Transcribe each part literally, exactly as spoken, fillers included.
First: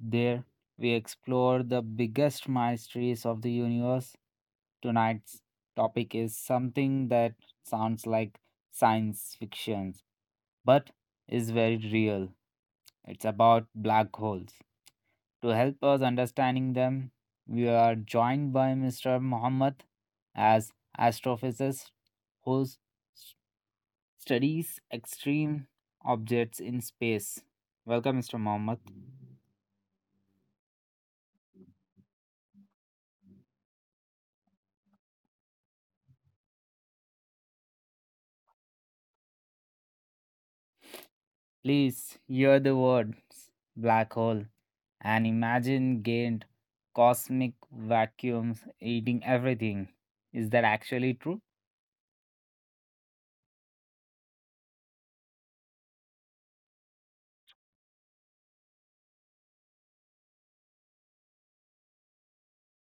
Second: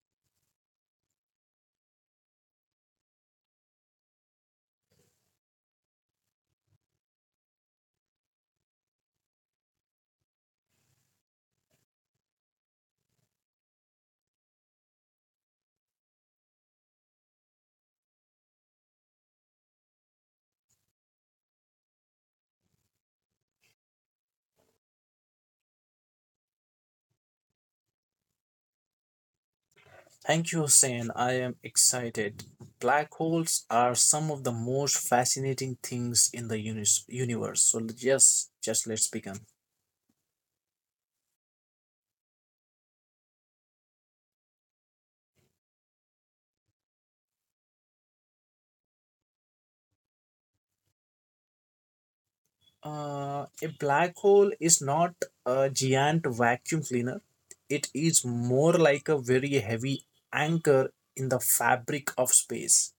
There, we explore the biggest mysteries of the universe. Tonight's topic is something that sounds like science fiction, but is very real. It's about black holes. To help us understanding them, we are joined by mister Muhammad as astrophysicist whose studies extreme objects in space. Welcome, mister Mohammed. Thank you, Hussein. I am excited. Black holes are some of the most fascinating things in the unis- universe. So, yes, just let's begin. Please hear the words black hole and imagine gained cosmic vacuums eating everything. Is that actually true? Uh, a black hole is not a giant vacuum cleaner, it is more like a very heavy anchor in the fabric of space.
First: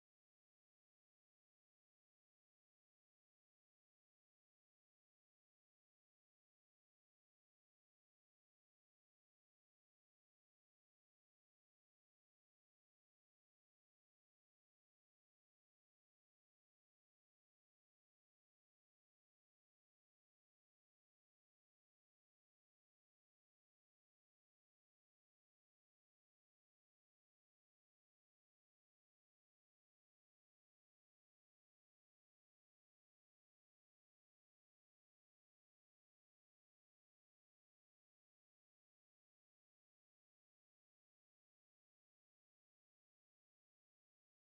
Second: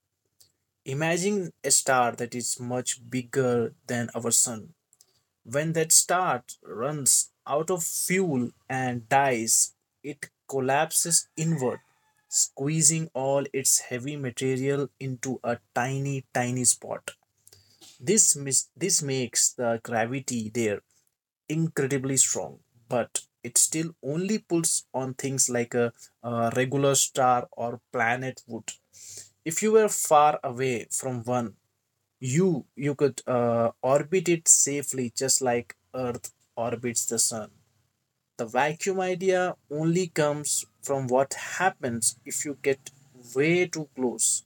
Imagine a star that is much bigger than our sun. When that start runs out of fuel and dies, it collapses inward, squeezing all its heavy material into a tiny, tiny spot. This, mis- this makes the gravity there incredibly strong, but it still only pulls on things like a, a regular star or planet would. If you were far away from one, you you could uh, orbit it safely just like earth orbits the sun. The vacuum idea only comes from what happens if you get way too close.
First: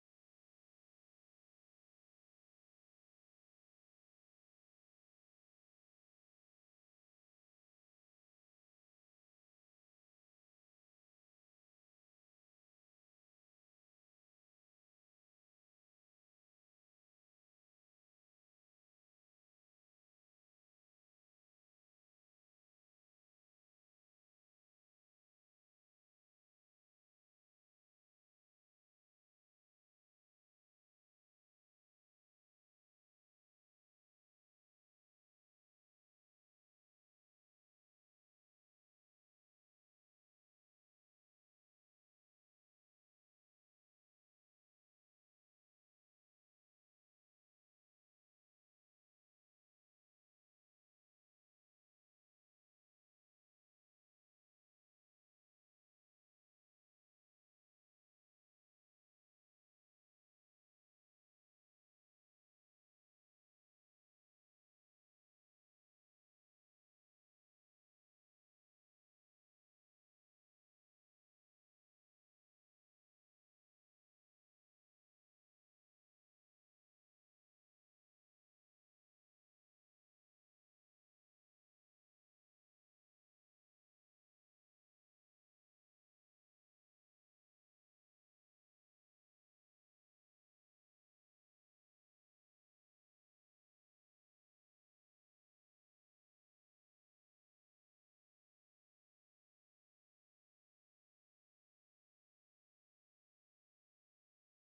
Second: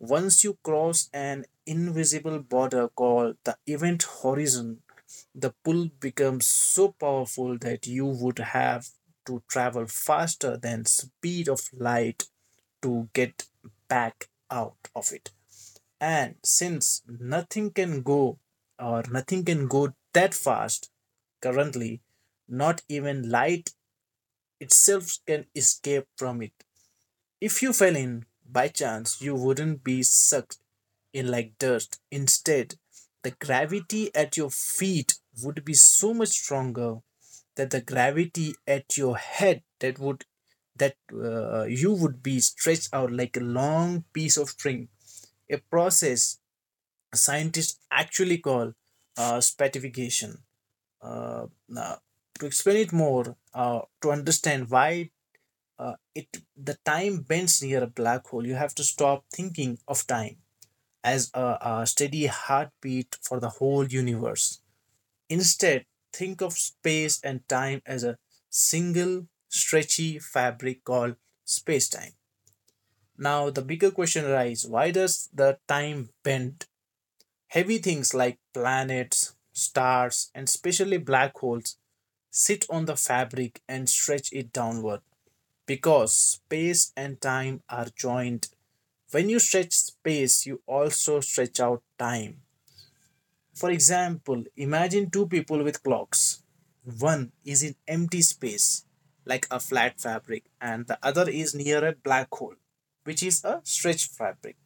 Once you cross an invisible border called the event horizon, the pull becomes so powerful that you would have to travel faster than speed of light to get back out of it, and since nothing can go or nothing can go that fast currently, not even light itself can escape from it. If you fell in by chance, you wouldn't be sucked in like dust. Instead, the gravity at your feet would be so much stronger that the gravity at your head, that would that uh, you would be stretched out like a long piece of string, a process scientists actually call uh, stratification. Uh, now, to explain it more, uh, to understand why uh, it the time bends near a black hole, you have to stop thinking of time as a, a steady heartbeat for the whole universe. Instead, think of space and time as a single stretchy fabric called space-time. Now, the bigger question arises: Why does the time bend? Heavy things like planets, stars, and especially black holes sit on the fabric and stretch it downward because space and time are joined. When you stretch space, you also stretch out time. For example, imagine two people with clocks. One is in empty space, like a flat fabric, and the other is near a black hole, which is a stretched fabric.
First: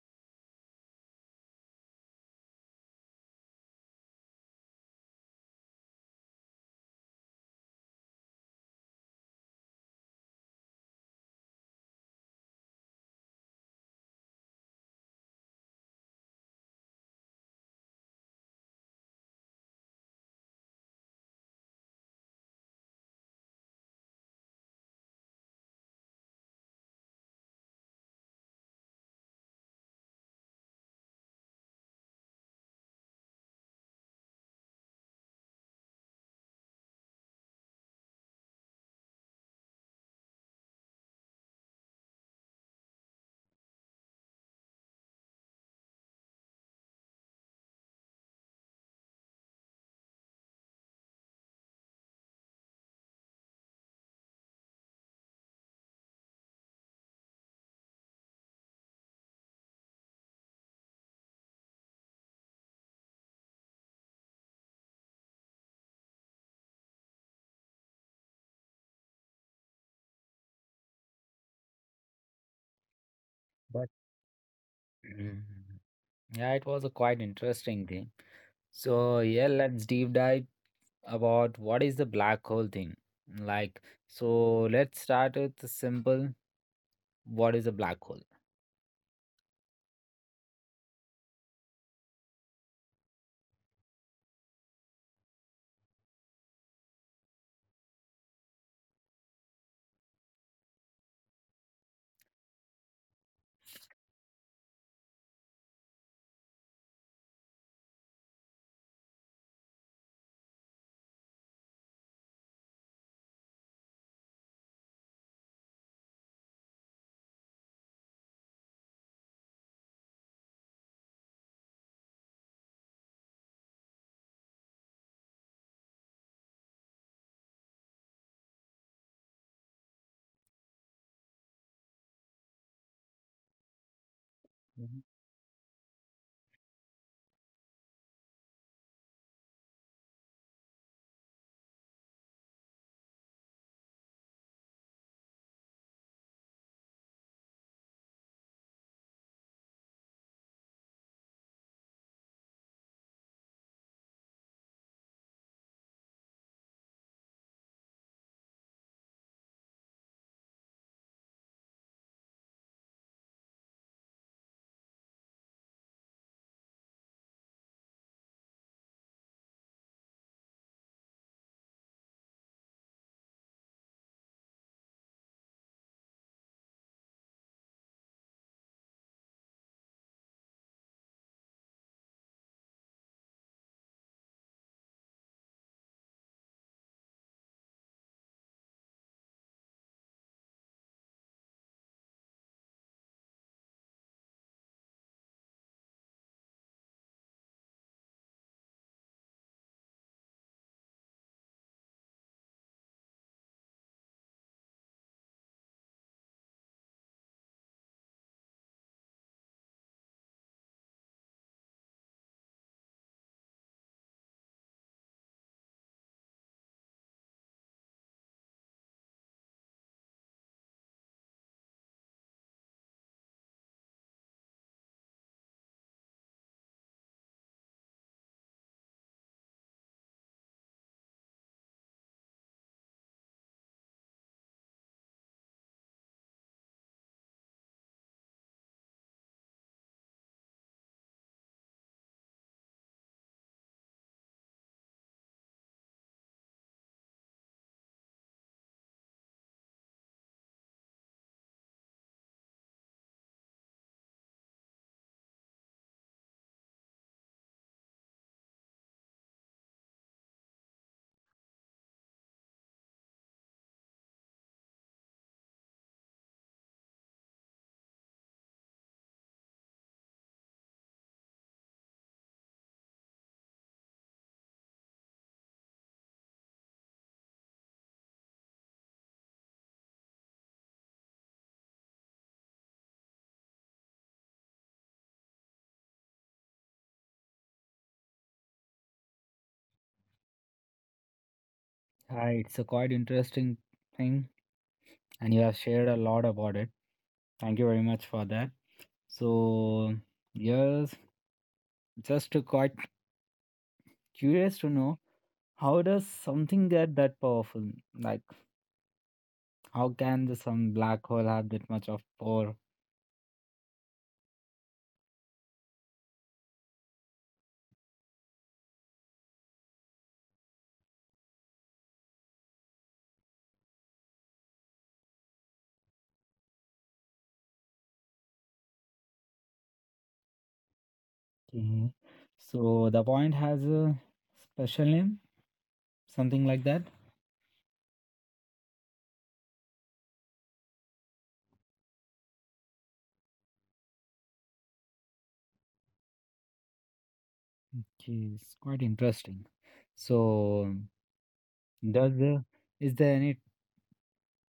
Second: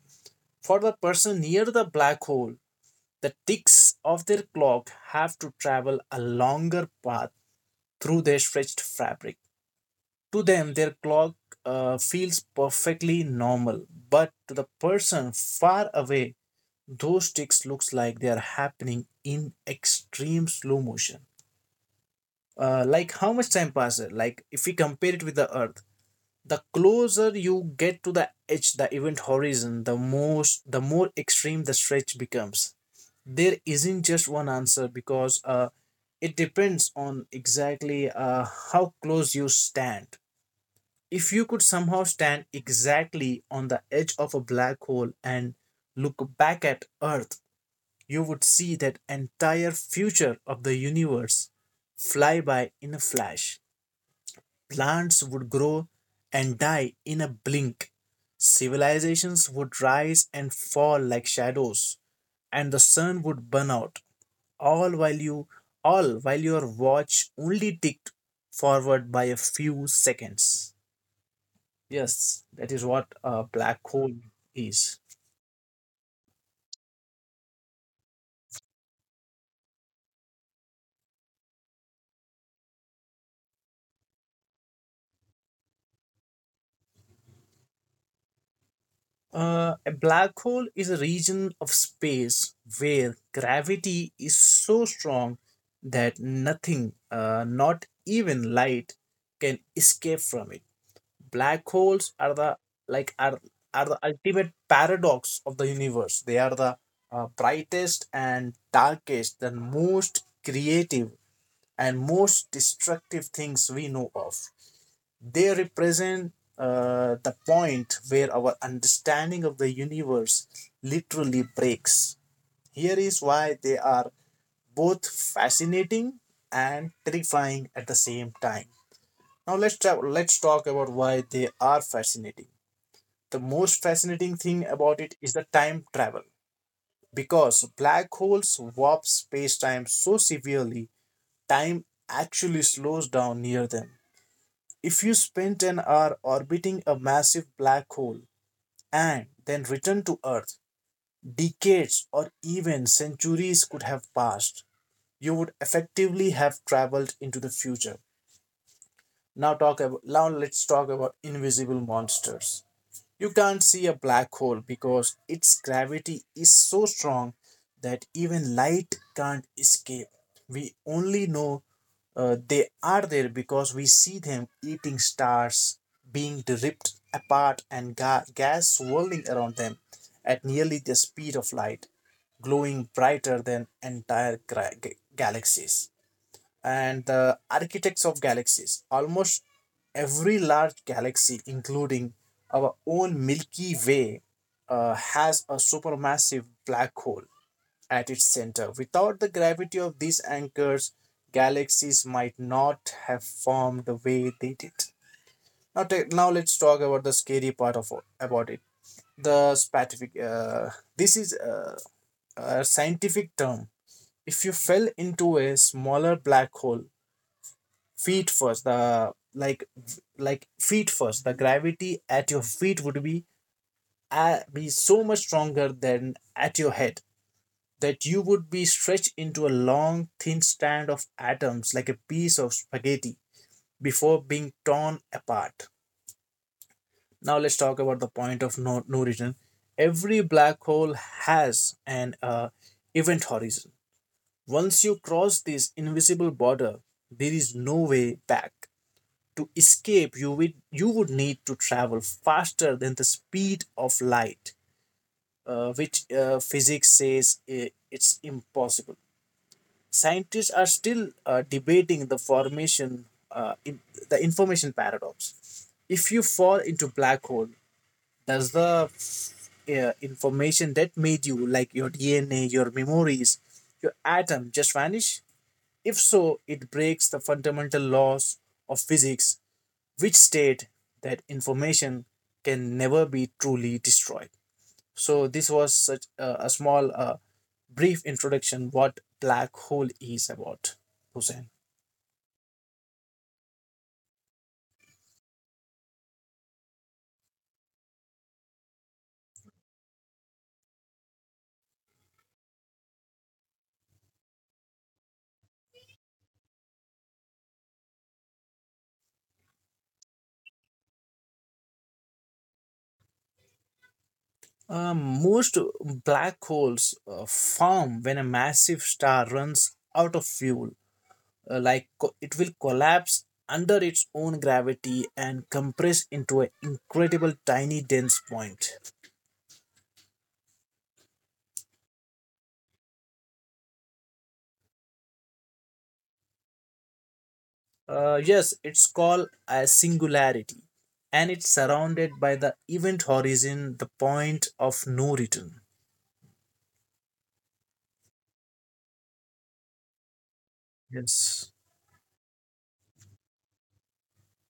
For the person near the black hole, the ticks of their clock have to travel a longer path through their stretched fabric. To them, their clock uh, feels perfectly normal, but to the person far away, those ticks looks like they are happening in extreme slow motion. Uh, like how much time passes? Like if we compare it with the Earth, the closer you get to the edge, the event horizon, the most, the more extreme the stretch becomes. There isn't just one answer because uh, it depends on exactly uh, how close you stand. If you could somehow stand exactly on the edge of a black hole and look back at Earth, you would see that entire future of the universe fly by in a flash. Plants would grow and die in a blink. Civilizations would rise and fall like shadows, and the sun would burn out all while you all while your watch only ticked forward by a few seconds. Yes, that is what a black But hole is. Mm, yeah, it was a quite interesting game. So yeah, let's deep dive about what is the black hole thing. Like, so let's start with the simple. What is a black hole? Uh, a black hole is a region of space where gravity is so strong that nothing, uh, not even light, can escape from it. black holes are the like are are the ultimate paradox of the universe. They are the uh, brightest and darkest, the most creative and most destructive things we know of. They represent uh, the point where our understanding of the universe literally breaks. Here is why they are both fascinating and terrifying at the same time. Now let's tra- let's talk about why they are fascinating. The most fascinating thing about it is the time travel. Because black holes warp space-time so severely, time actually slows down near them. If you spent an hour orbiting a massive black hole and then return to Earth, decades or even centuries could have passed. You would effectively have traveled into the future. Now talk about now let's talk about invisible monsters. You can't see a black hole because its gravity is so strong that even light can't escape. We only know uh, they are there because we see them eating stars, being ripped apart, and ga- gas swirling around them at nearly the speed of light, glowing brighter than entire gra- ga- galaxies, and the architects of galaxies. Almost every large galaxy, including our own Milky Way, uh, has a supermassive black hole at its center. Without the gravity of these anchors, galaxies might not have formed the way they did. Now, take now let's talk about the scary part of about it. The scientific. Uh, this is a, a scientific term. If you fell into a smaller black hole, feet first the like like feet first, the gravity at your feet would be uh, be so much stronger than at your head that you would be stretched into a long thin strand of atoms like a piece of spaghetti before being torn apart. Now let's talk about the point of no, no return. Every black hole has an uh, event horizon. Once you cross this invisible border, there is no way back. To escape, you would, you would need to travel faster than the speed of light, uh, which uh, physics says i- it's impossible. Scientists are still uh, debating the formation, uh, in, the information paradox. If you fall into black hole, does the uh, information that made you, like your D N A, your memories, your atom, just vanish? If so, it breaks the fundamental laws of physics, which state that information can never be truly destroyed. So this was such a, a small uh, brief introduction what black hole is about, hussein. Hi, it's a quite interesting thing, and you have shared a lot about it. Thank you very much for that. So, yes, just to quite curious to know how does something get that powerful? Like, how can the some black hole have that much of power? Uh, most black holes uh, form when a massive star runs out of fuel, uh, like co- it will collapse under its own gravity and compress into an incredible tiny dense point. Okay. So the point has a special name, something like that. Uh, yes, it's called a singularity, and it's surrounded by the event horizon, the point of no return. Okay, it's quite interesting. So Yes. Does the is there any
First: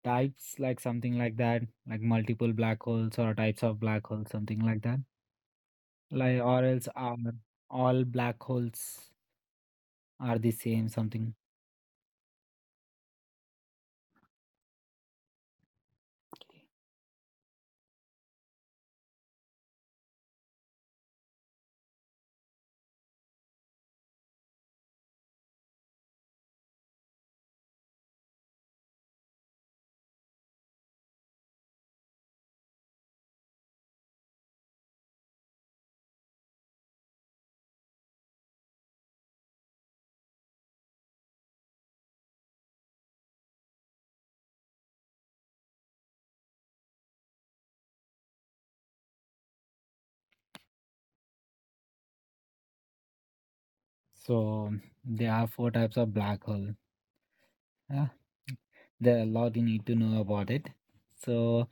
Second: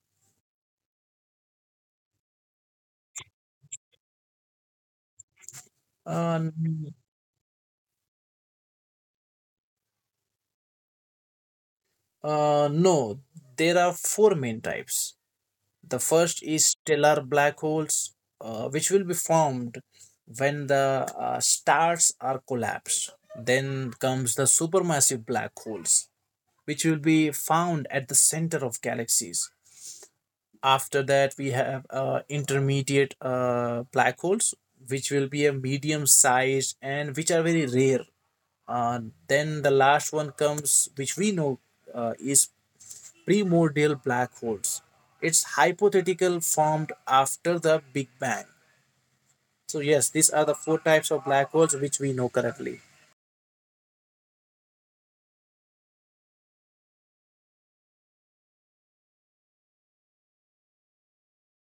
types like something like that, like multiple black holes or types of black holes, something like that? Uh, Like or else n- are all black holes are the same something? uh, no, there are four main types. The first is stellar black holes, uh, which will be formed when the uh, stars are collapsed. Then comes the supermassive black holes, which will be found at the center of galaxies. After that, we have uh, intermediate uh, black holes, which will be a medium sized and which are very rare. Uh, then the last one comes, which we know uh, is primordial black holes. It's hypothetical formed after the Big Bang. So, yes, these are the four types of black holes which we know currently. So there are four types of black hole. Yeah, there are a lot you need to know about it. So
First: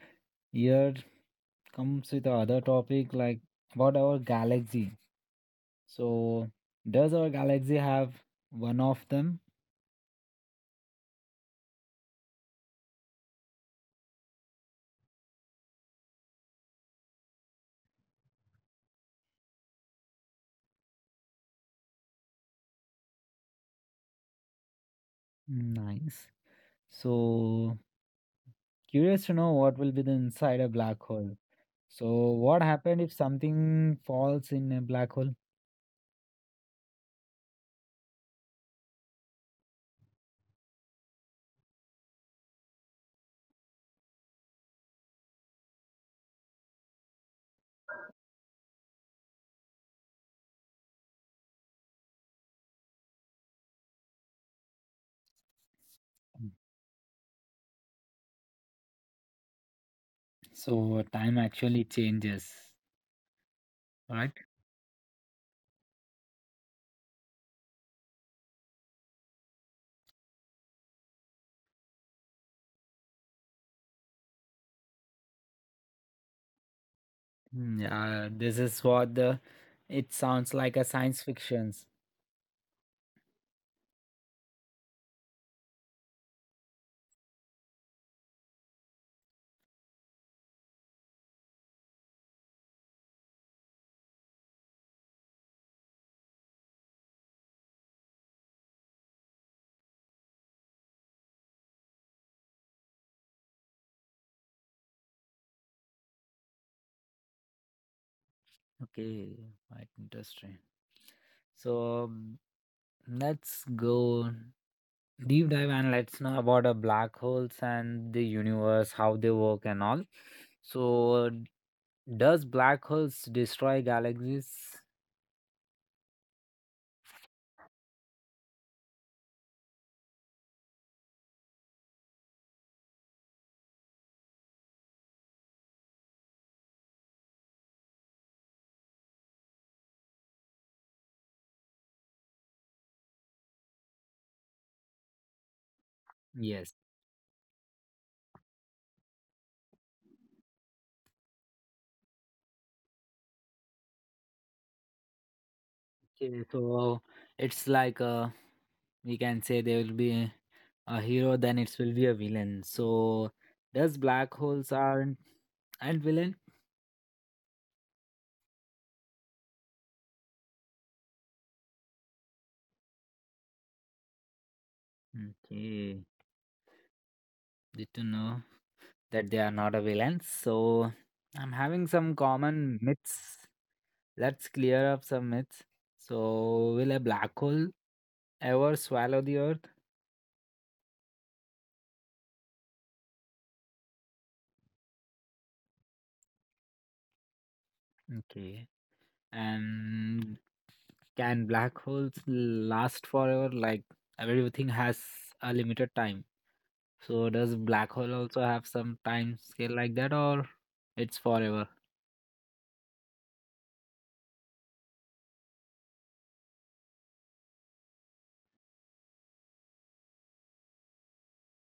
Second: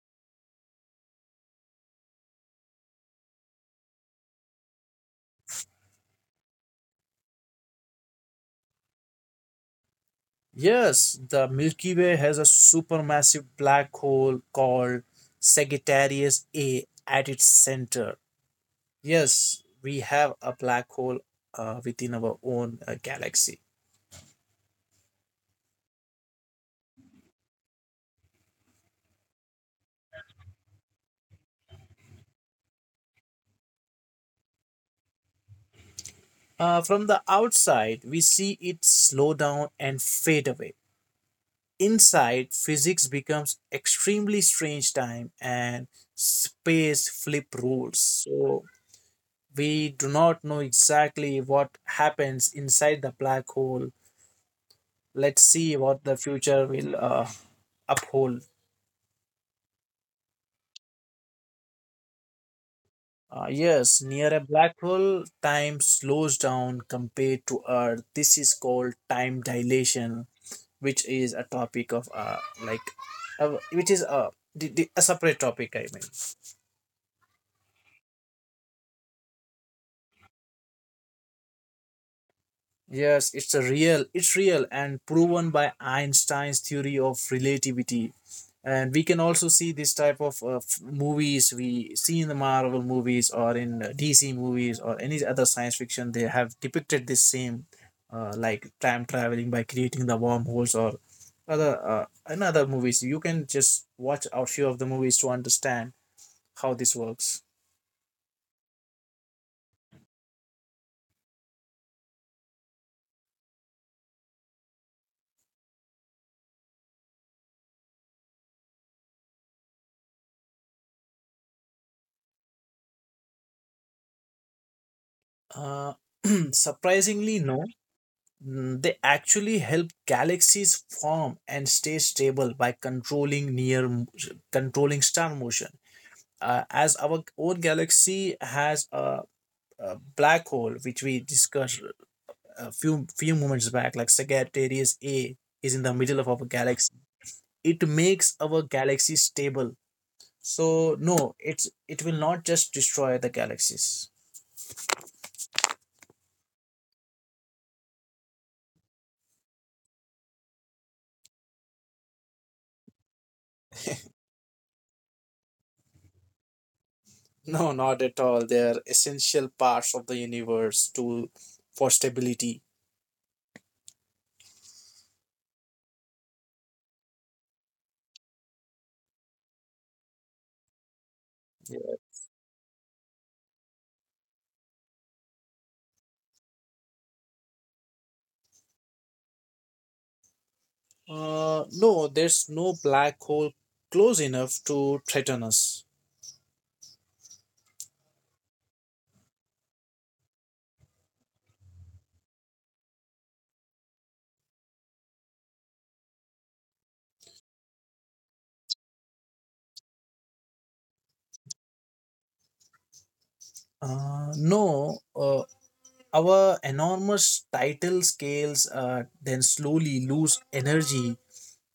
here comes with the other topic like about our galaxy. So does our galaxy have one of them? Yes, the Milky Way has a supermassive black hole called Sagittarius A at its center. Yes, we have a black hole uh, within our own uh, galaxy. Nice. So curious to know what will be the inside a black hole. So, what happened if something falls in a black hole? Uh, from the outside, we see it slow down and fade away. Inside, physics becomes extremely strange, time and space flip rules. So we do not know exactly what happens inside the black hole. Let's see what the future will uh, uphold. So, time actually changes, Uh, yes, near a right? black hole, time slows down compared to Earth. This is called time dilation, which is a topic of uh, like, uh, which is a, the, the, a separate topic. I mean. Mm, yeah, this is what the it sounds like a science fictions. Yes, it's a real, it's real and proven by Einstein's theory of relativity. And we can also see this type of uh, f- movies we see in the Marvel movies or in uh, D C movies or any other science fiction. They have depicted this same, uh, like time traveling by creating the wormholes or other uh, in other movies. You can just watch a few of the movies to understand how this works. Okay, quite interesting. So um, let's go deep dive and let's know about uh, black holes and the universe, how they work and all. So, does black holes destroy galaxies? Uh, surprisingly, no. Mm, they actually help galaxies form and stay stable by controlling near controlling star motion. Uh, as our own galaxy has a, a black hole, which we discussed a few few moments back, like Sagittarius A is in the middle of our Yes. galaxy. It makes our galaxy stable. So no, it's it will not just destroy the galaxies. Okay, so it's like uh, we can say there will be a hero, then it will be a villain. So does black holes aren't and villain? No, not at all. They are essential parts of the universe to for stability. Okay, good to know that they are not a villain. So I'm having some common myths. Let's clear up some myths. So will a black hole ever swallow the earth? Uh, no, there's no black hole close enough to threaten us. Okay. And Can black holes last forever? Like everything has a limited time. So does black hole also have some time scale like that or it's forever? Uh, no, uh, our enormous tidal scales uh, then slowly lose energy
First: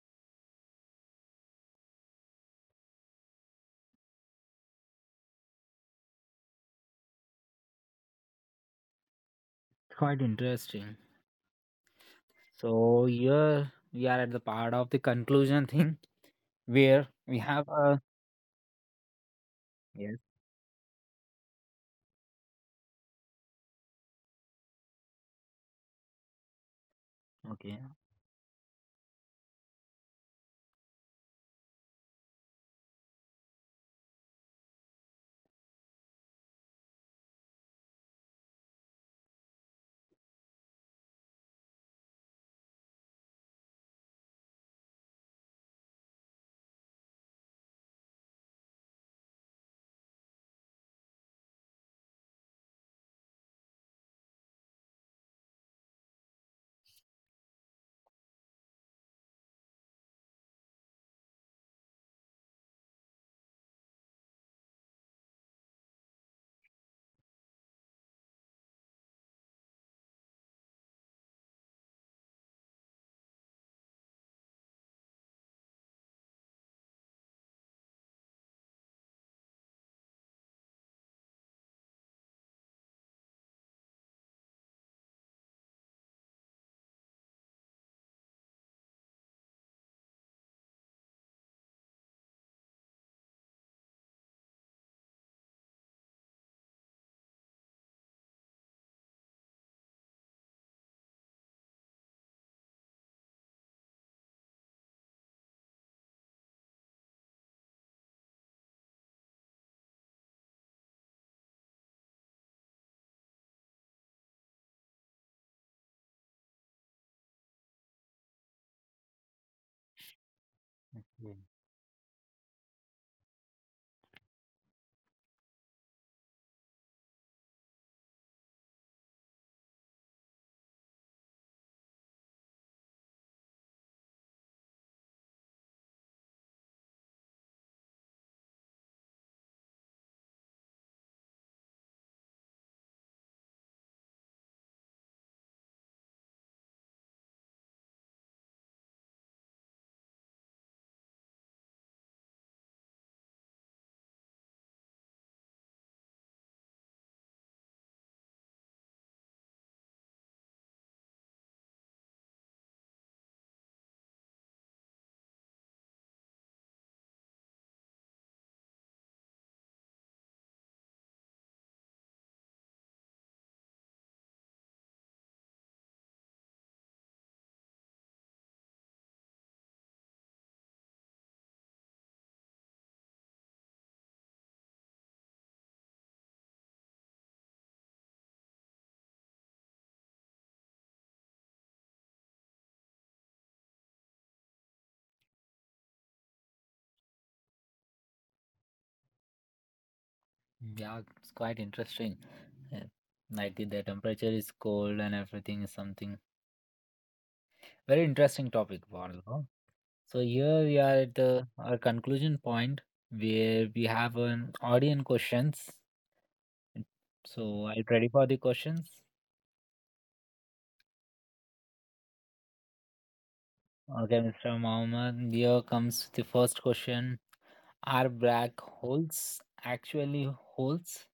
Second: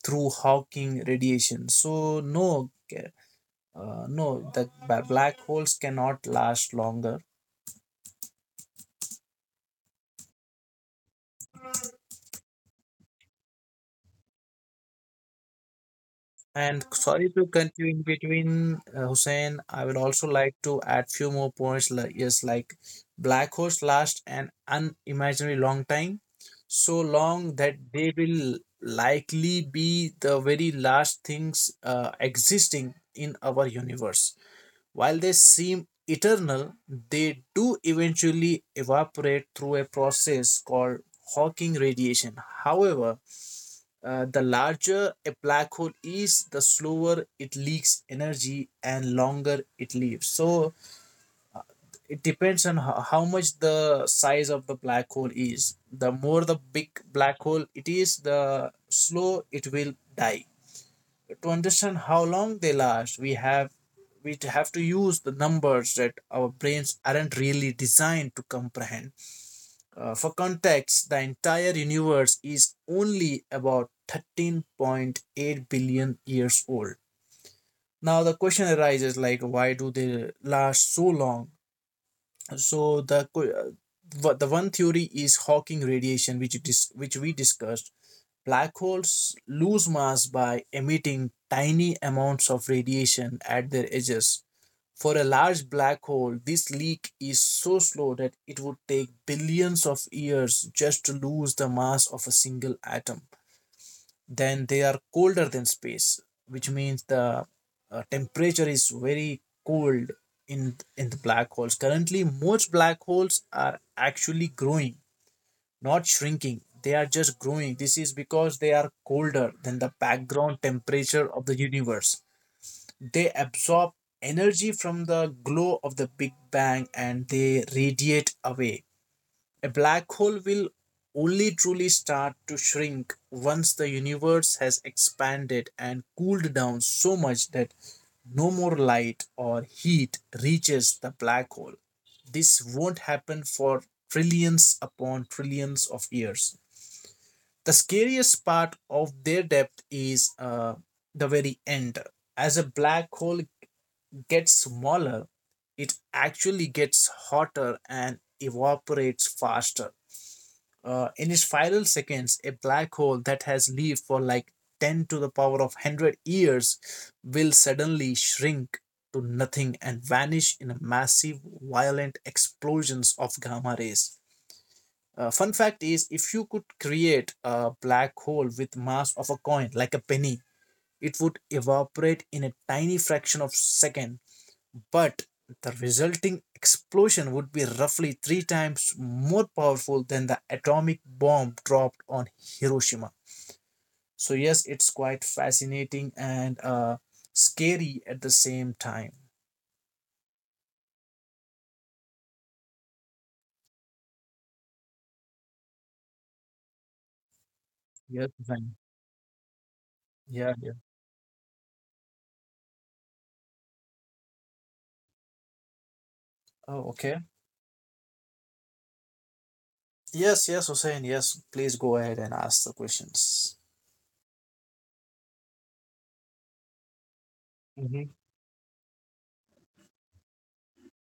through Hawking radiation. So no, uh, no, the ba- black holes cannot last longer. Quite interesting. So here we are at the part of the conclusion thing And where sorry we to have continue a in between, uh, Hussein. I would yes, also like to add few more points. Like, yes, like black holes last an unimaginably long time, so long that okay. they will likely be the very last things uh, existing in our universe. While they seem eternal, they do eventually evaporate through a process called Hawking radiation. However, uh, the larger a black hole is, the slower it leaks energy and longer it lives. So it depends on ho- how much the size of the black hole is. The more the big black hole it is, the slow it will die. To understand how long they last, we have we have to use the numbers that our brains aren't really designed to comprehend. Uh, for context, the entire universe is only about thirteen point eight billion years old. Now, the question arises like, why do they last so long? So, the, que- uh, the one theory is Hawking radiation, which, dis- which we discussed. Black holes lose mass by emitting tiny amounts of radiation at their edges. For a large black hole, this leak is so slow that it would take billions of years just to lose the mass of a single atom. Then they are colder than space, which means the uh, temperature is very cold in in the black holes. Currently, most black holes are actually growing, not shrinking. They are just growing. This is because they are colder than the background temperature Okay. of the universe, they absorb energy from the glow of the Big Bang and they radiate away. A black hole will only truly start to shrink once the universe has expanded and cooled down so much that no more light or heat reaches the black hole. This won't happen for trillions upon trillions of years. The scariest part of their depth is uh, the very end. As a black hole gets smaller, it actually gets hotter and evaporates faster. Uh, in its final seconds, a black hole that has lived for like ten to the power of one hundred years will suddenly shrink to nothing and vanish in a massive, violent explosions of gamma rays. Uh, fun fact is, if you could create a black hole with mass of a coin, like a penny, it would evaporate in a tiny fraction of second but the resulting explosion would be roughly three times more powerful than the atomic bomb dropped on Hiroshima. So, yes, it's quite fascinating and uh, scary at the same time. Yeah, it's quite interesting. Yeah. Like the, the temperature is cold and everything is something very Yes, interesting Hussain. topic, Varlo. So Yeah, here yeah. we are at uh, our conclusion point where we have an audience questions. Oh, okay. So are you ready for the questions? Yes, yes, Hussein. Yes, please go ahead and ask the questions. Okay, mister Mohammed, here comes the first question. Are Mhm. black holes actually holes?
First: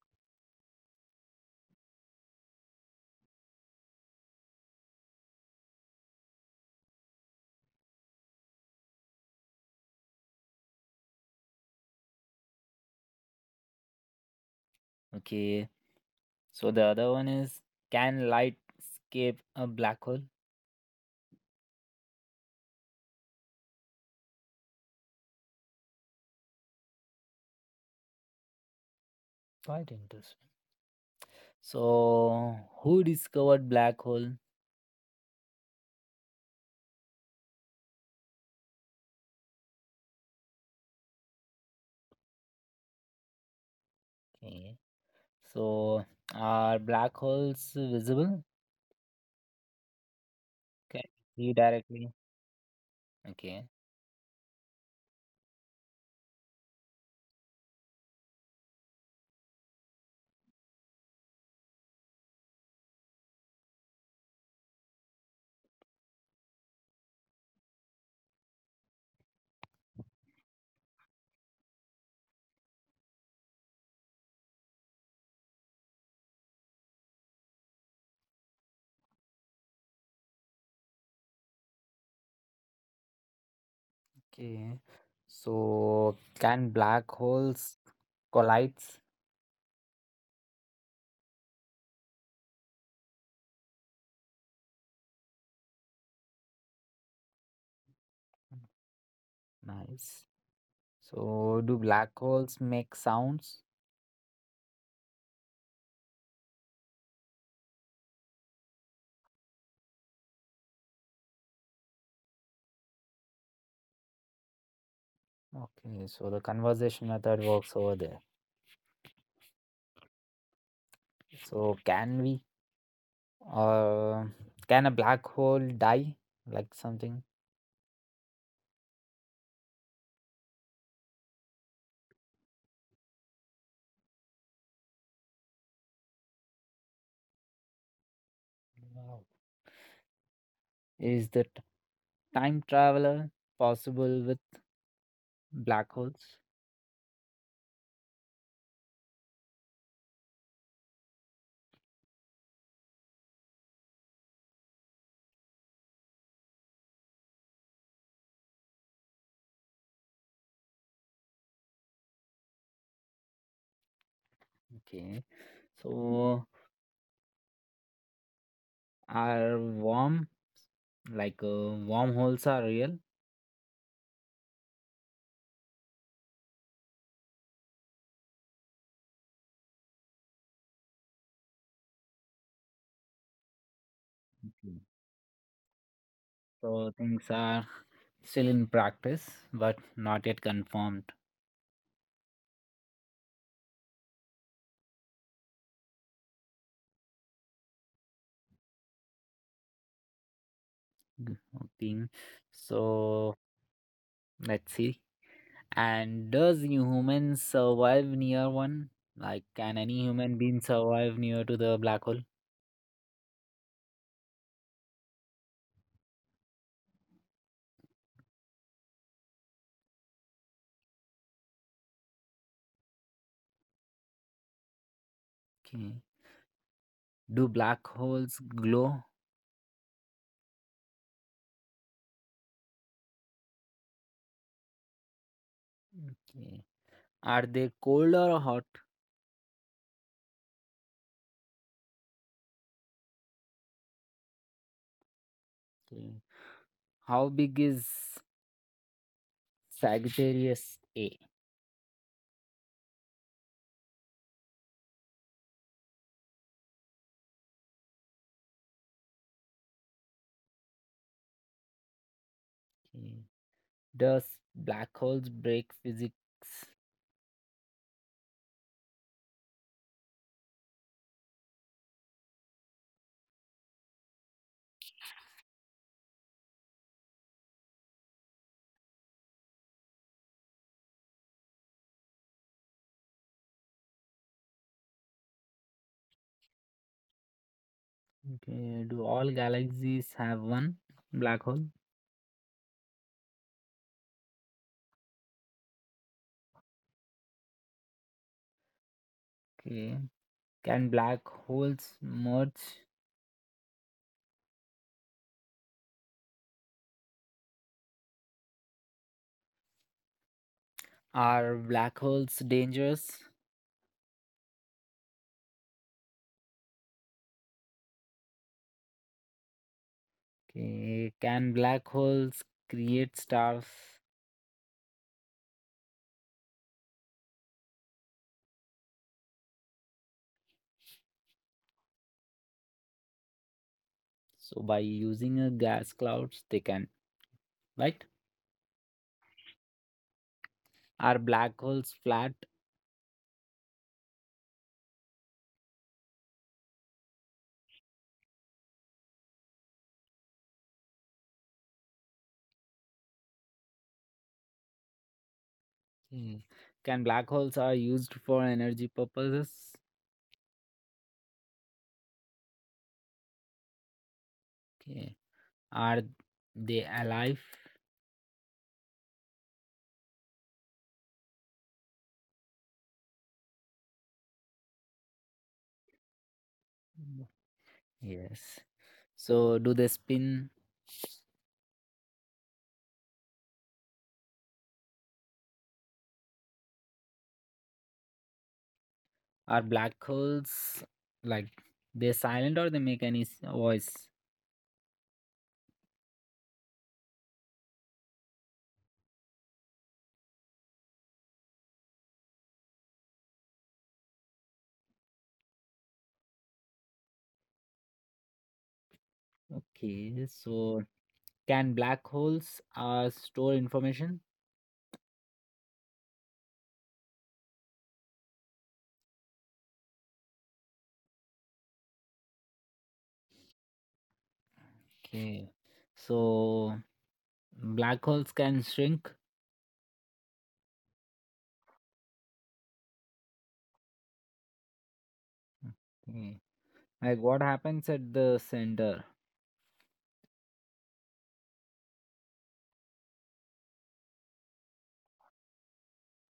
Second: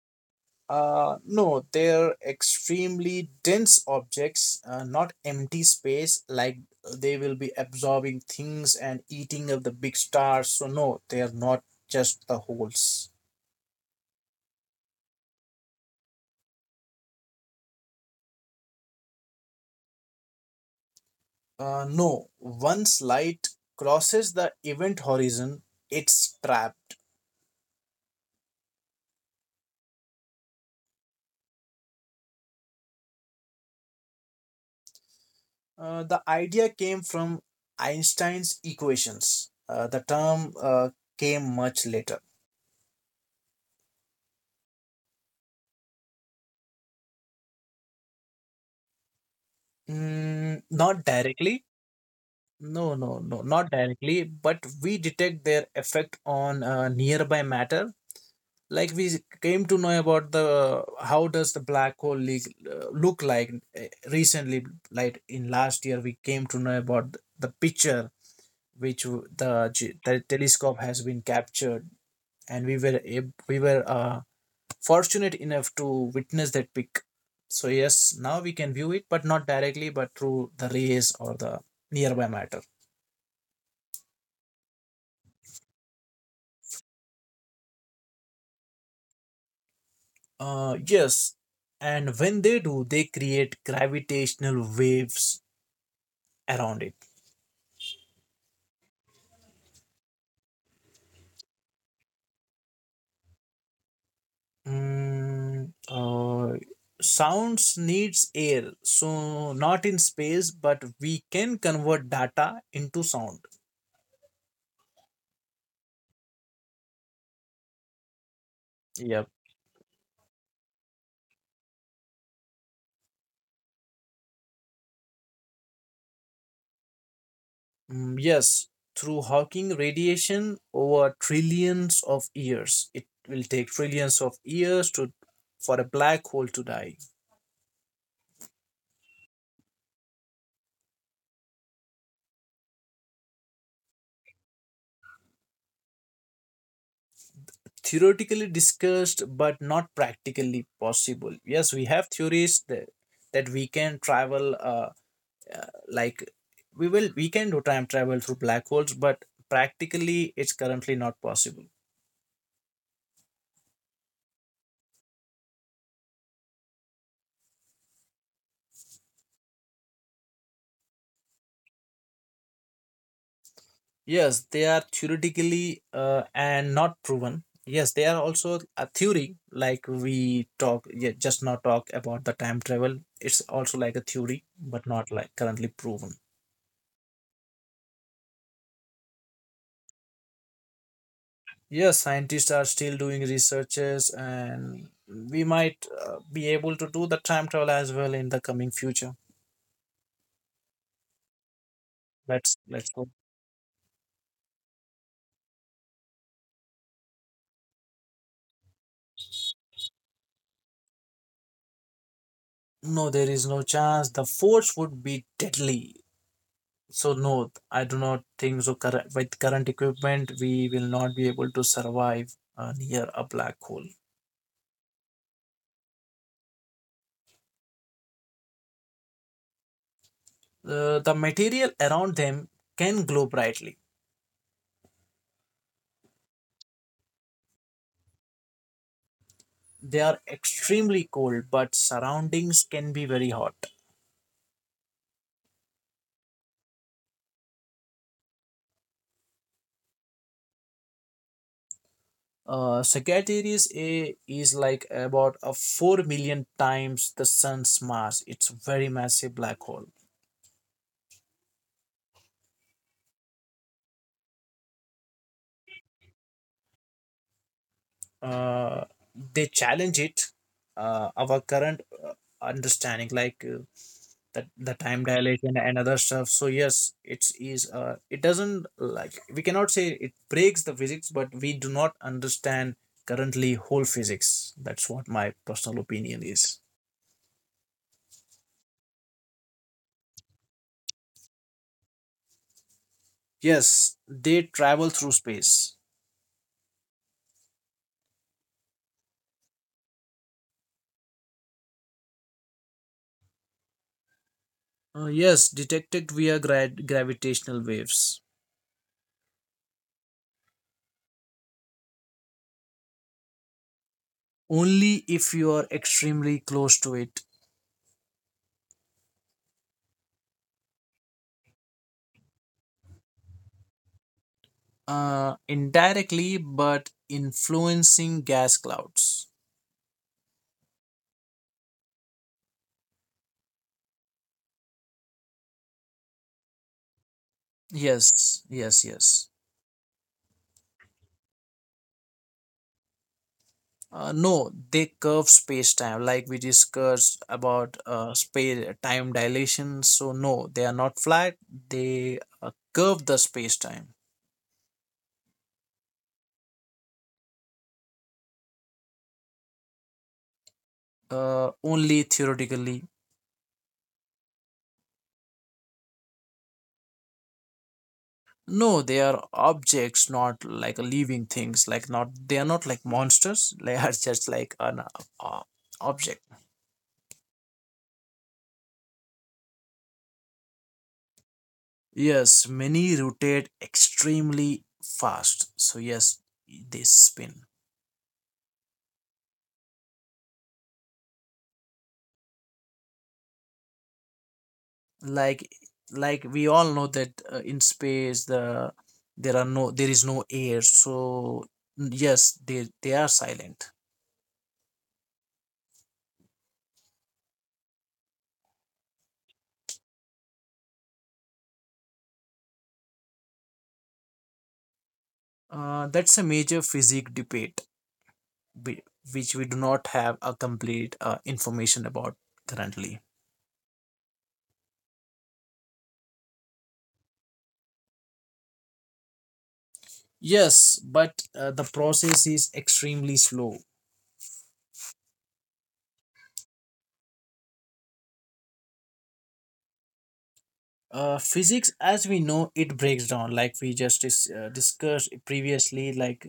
Uh, no, they're extremely dense objects, uh, not empty space like they will be absorbing things and eating up the big stars. So, no, they are not just the holes. Okay. So the other one is can light escape a black hole? Uh, no, once light crosses the event horizon, it's trapped. Quite interesting. So who discovered black hole? Uh, the idea came from Einstein's equations. Uh, the term uh, came much later. Okay. So are black holes visible? Mm, Can not you see directly. directly? No, no, no, not Okay. directly, but we detect their effect on uh, nearby matter. Like we came to know about the how does the black hole leak, uh, look like uh, recently, like in last year, we came to know about the picture which w- the, ge- the telescope has been captured, and we were ab- we were uh, fortunate enough to witness that pic. So yes, now we can view it, but not directly, but through the rays or the nearby matter. Okay. So can black holes collides? Uh, yes, and when they do, they create gravitational waves around it. Nice. So do black holes make sounds? Mm, uh, Sounds needs air, so not in space, but we can convert data into sound. Okay, so the conversation method works over there. Yep. So can we uh can a black hole die? Like something? Mm, yes, through Hawking radiation over trillions of years. It will take trillions of years to for a black hole to die. Wow. Is the t- time traveler possible with black holes? Theoretically discussed but not practically possible. Yes, we have theories that, that we can travel uh, uh, like we will we can do time travel through black holes, but practically it's currently not possible. Okay. So are warm like uh, wormholes are real? Yes, they are theoretically, uh, and not proven. Yes, they are also a theory, like we talk, yeah, just now talk about the time travel, it's also like a theory Okay. but not like currently proven. So things are still in practice, but not yet confirmed Yes, scientists are still doing researches, and we might uh, be able to do the time travel as well in the coming future. g- thing. Let's let's go. So let's see. And does humans survive near one? Like, can any human being survive near to the black hole? No, there is no chance. The force would be deadly. So no, I do not think so. Current with current equipment, we will not be able to survive uh, near a black hole. Okay. Do black holes glow? Uh, the material around them can glow brightly. Okay. Are they cold or hot? They are extremely cold, but surroundings can be very hot. Okay. How big is Sagittarius A? Uh, Sagittarius A is like about a four million times the sun's mass. It's a very massive black hole. Okay. Does black holes break physics? Uh, they challenge it, uh, our current uh, understanding, like uh, the, the time dilation and other stuff. So, yes, it's is uh, it doesn't like we cannot say it breaks the physics, but we do not understand currently whole physics. That's what my personal opinion is. Okay, do all galaxies have one black hole? Yes, they travel through space. Okay. Can black holes merge? Uh, yes, detected via gra- gravitational waves. Are black holes dangerous? Only if you are extremely close to it. Okay. Can black holes create stars? Uh, indirectly, but influencing gas clouds. So by using a gas clouds, they can, right? Yes, yes, yes. Are black holes flat? Uh, no, they curve space time, like we discussed about uh, space time dilation. So, no, they are not flat, they uh, curve the space time. Hmm. Can black holes are used for energy purposes? Uh, only theoretically. Okay. Are they alive? No, they are objects, not like living things. Like not, they are not like monsters. They are just like an uh, uh, object. Yes. So do they spin? Yes, many rotate extremely fast. So yes, they spin. Are black holes like they're silent or they make any s- voice? Like, like we all know that uh, in space the there are no there is no air. So yes, they they are silent. Okay, so can black holes uh, store information? Uh, that's a major physics debate, whi- which we do not have a complete uh, information about currently. Okay, so black holes can shrink. Yes, but uh, the process is extremely slow. Okay. Like what happens at the center? Uh, physics, as we know, it breaks down, like we just dis- uh, discussed previously. Like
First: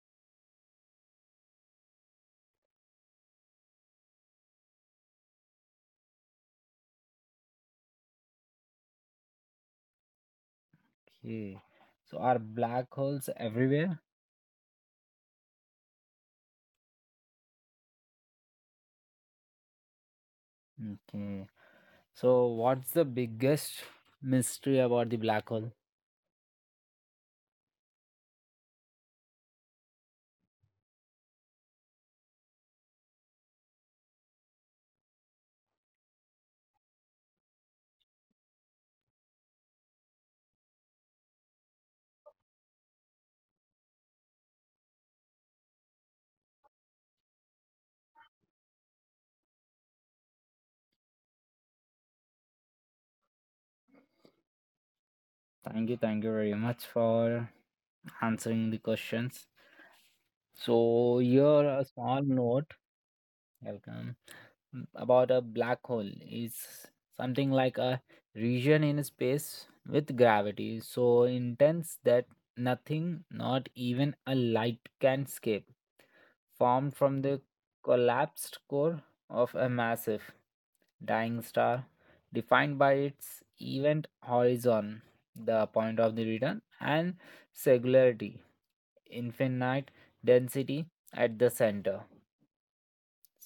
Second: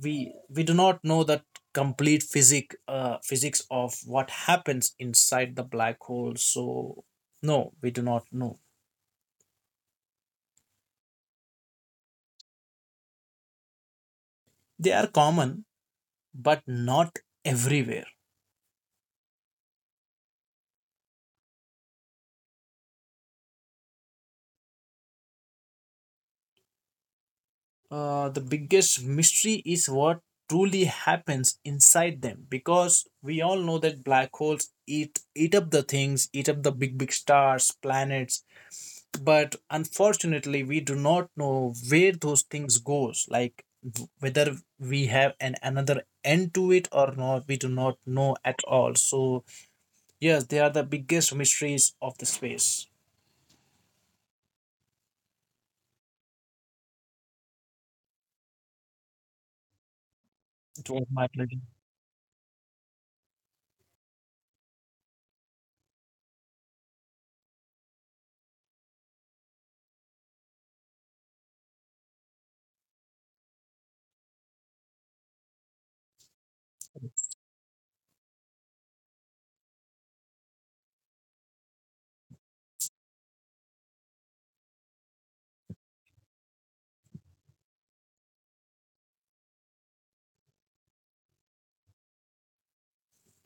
we we do not know that complete physic uh, physics of what happens inside the black hole. So no, we do not know. Okay. So are black holes everywhere? They are common, but not everywhere. Okay. So what's the biggest mystery about the black hole? Uh, the biggest mystery is what truly happens inside them, because we all know that black holes eat eat up the things, eat up the big big stars, planets, but unfortunately we do not know where those things goes, like w- whether we have an another end to it or not, we do not know at all. So yes, they are the biggest mysteries of the space. Thank you, thank you very much for answering the questions. It was So my here pleasure. a small note welcome mm, about a black hole is something like a region in space with gravity so intense that nothing not even a light can escape, formed from the collapsed core of a massive dying star, defined by its event horizon, the point of the return, and singularity, infinite density at the center.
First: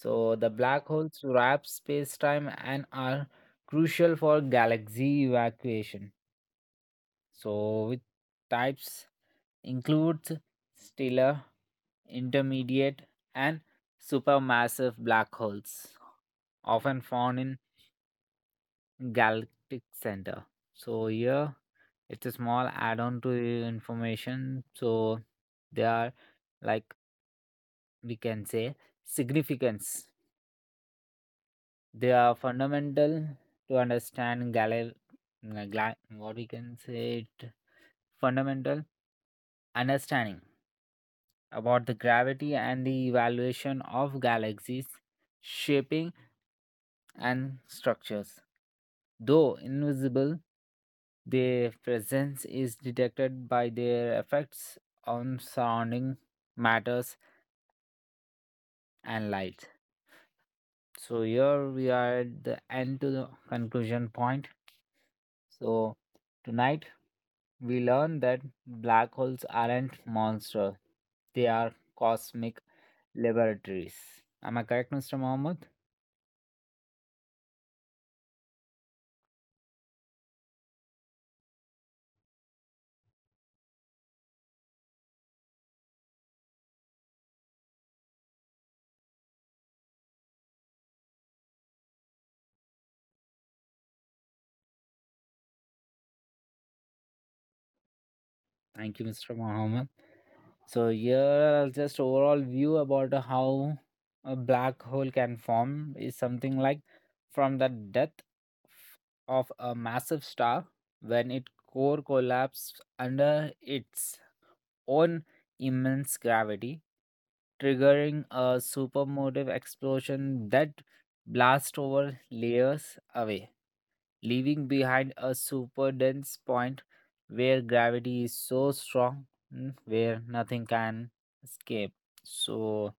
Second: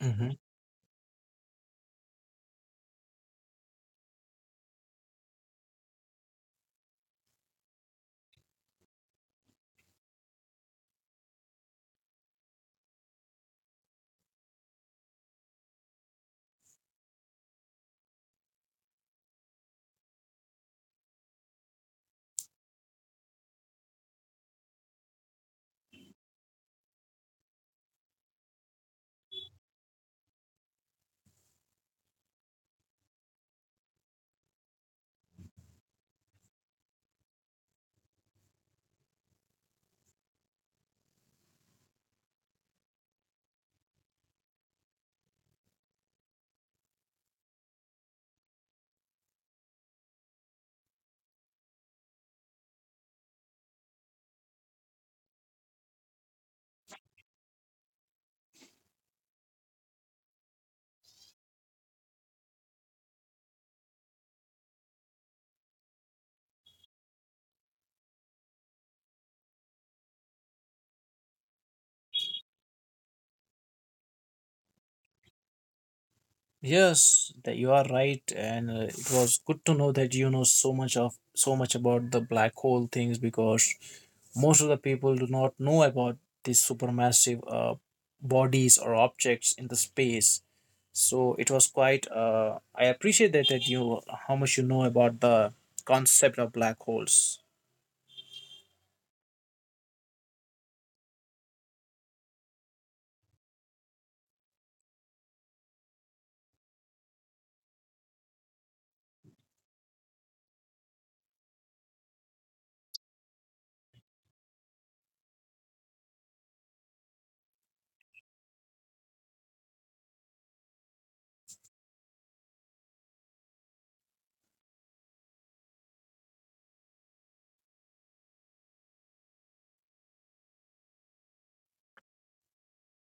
Mhm. the black holes wrap space-time and are crucial for galaxy evacuation. So with types includes stellar, intermediate, and supermassive black holes, often found in galactic center. So here it's a small add-on to the information. So they are, like we can say, significance. They are fundamental to understand gal, gla- what we can say it fundamental understanding about the gravity and the evaluation of galaxies, shaping and structures. Though invisible, their presence is detected by their effects on surrounding matters and light. So here we are at the end to the conclusion point. So tonight we learned that black holes aren't monsters. They are cosmic laboratories. Am I correct, mister Mohammed? Yes, that you are right, and uh, it was good to know that you know so much of so much about the black hole things, because most of the people do not know about these supermassive uh, bodies or objects in the space. So it was quite. Uh, I appreciate that that you how much you know about the concept of black holes. Thank you, mister Mohammed. So here are just overall view about how a black hole can form is something like from the death of a massive star when its core collapses under its on immense gravity, triggering a supermotive explosion that blasts over layers away, leaving behind a super dense point where gravity is so strong, mm, where nothing can escape. So,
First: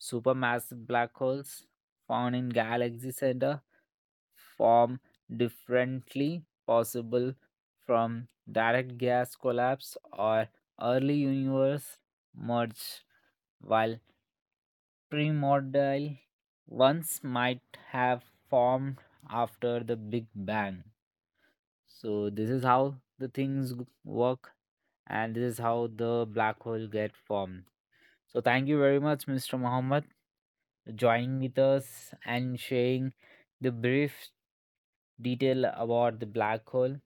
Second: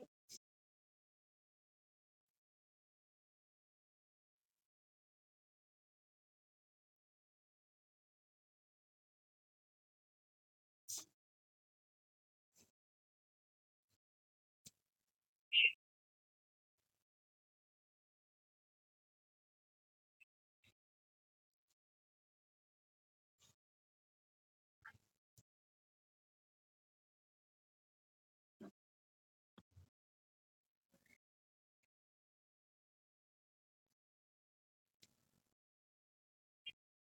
supermassive black holes found in galaxy center form differently, possible from direct gas collapse or early universe merge, while primordial ones might have formed after the Big Bang. So this is how the things g- work, and this is how the black hole get formed. So thank you very much, Mr. Muhammad, joining with us and sharing the brief detail about the black hole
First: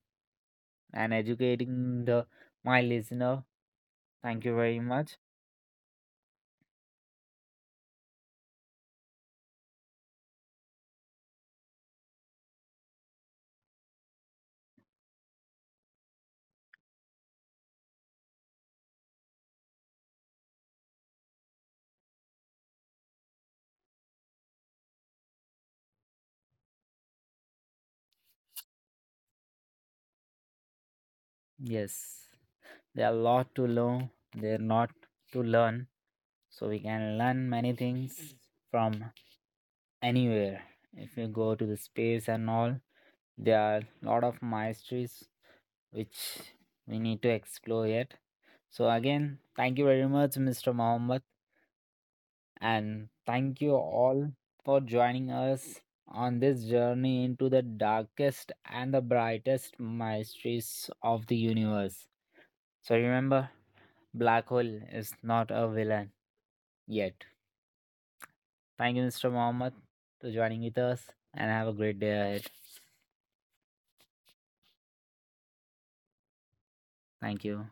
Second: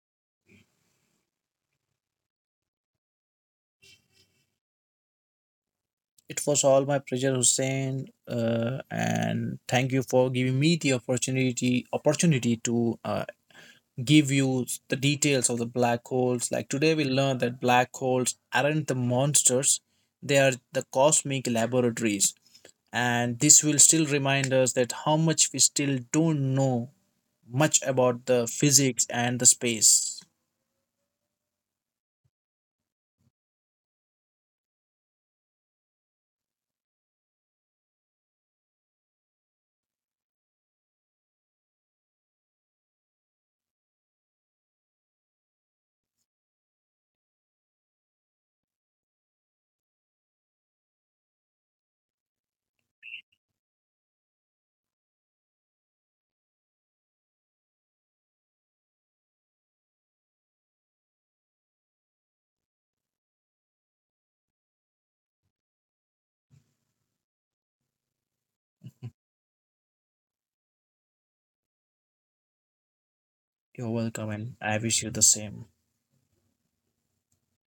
and educating the my listener. Thank you very much. It was all my pleasure, Hussein, uh, and thank you for giving me the opportunity opportunity to uh, give you the details of the black holes. Like today, we learned that black holes aren't the monsters, they are the cosmic laboratories. And this will still remind us that how much we still don't know much about the physics and the space. Yes, there are a lot to learn. There are not to learn, so we can learn many things from anywhere. If you go to the space and all, there are a lot of mysteries which we need to explore yet. So again, thank you very much, mister Mohammed. And thank you all for joining us on this journey into the darkest and the brightest mysteries of the universe. So remember, black hole is not a villain yet. Thank you, mister Mohammed, for joining with us and have a great day ahead. You're welcome, and I wish you the same. Thank you.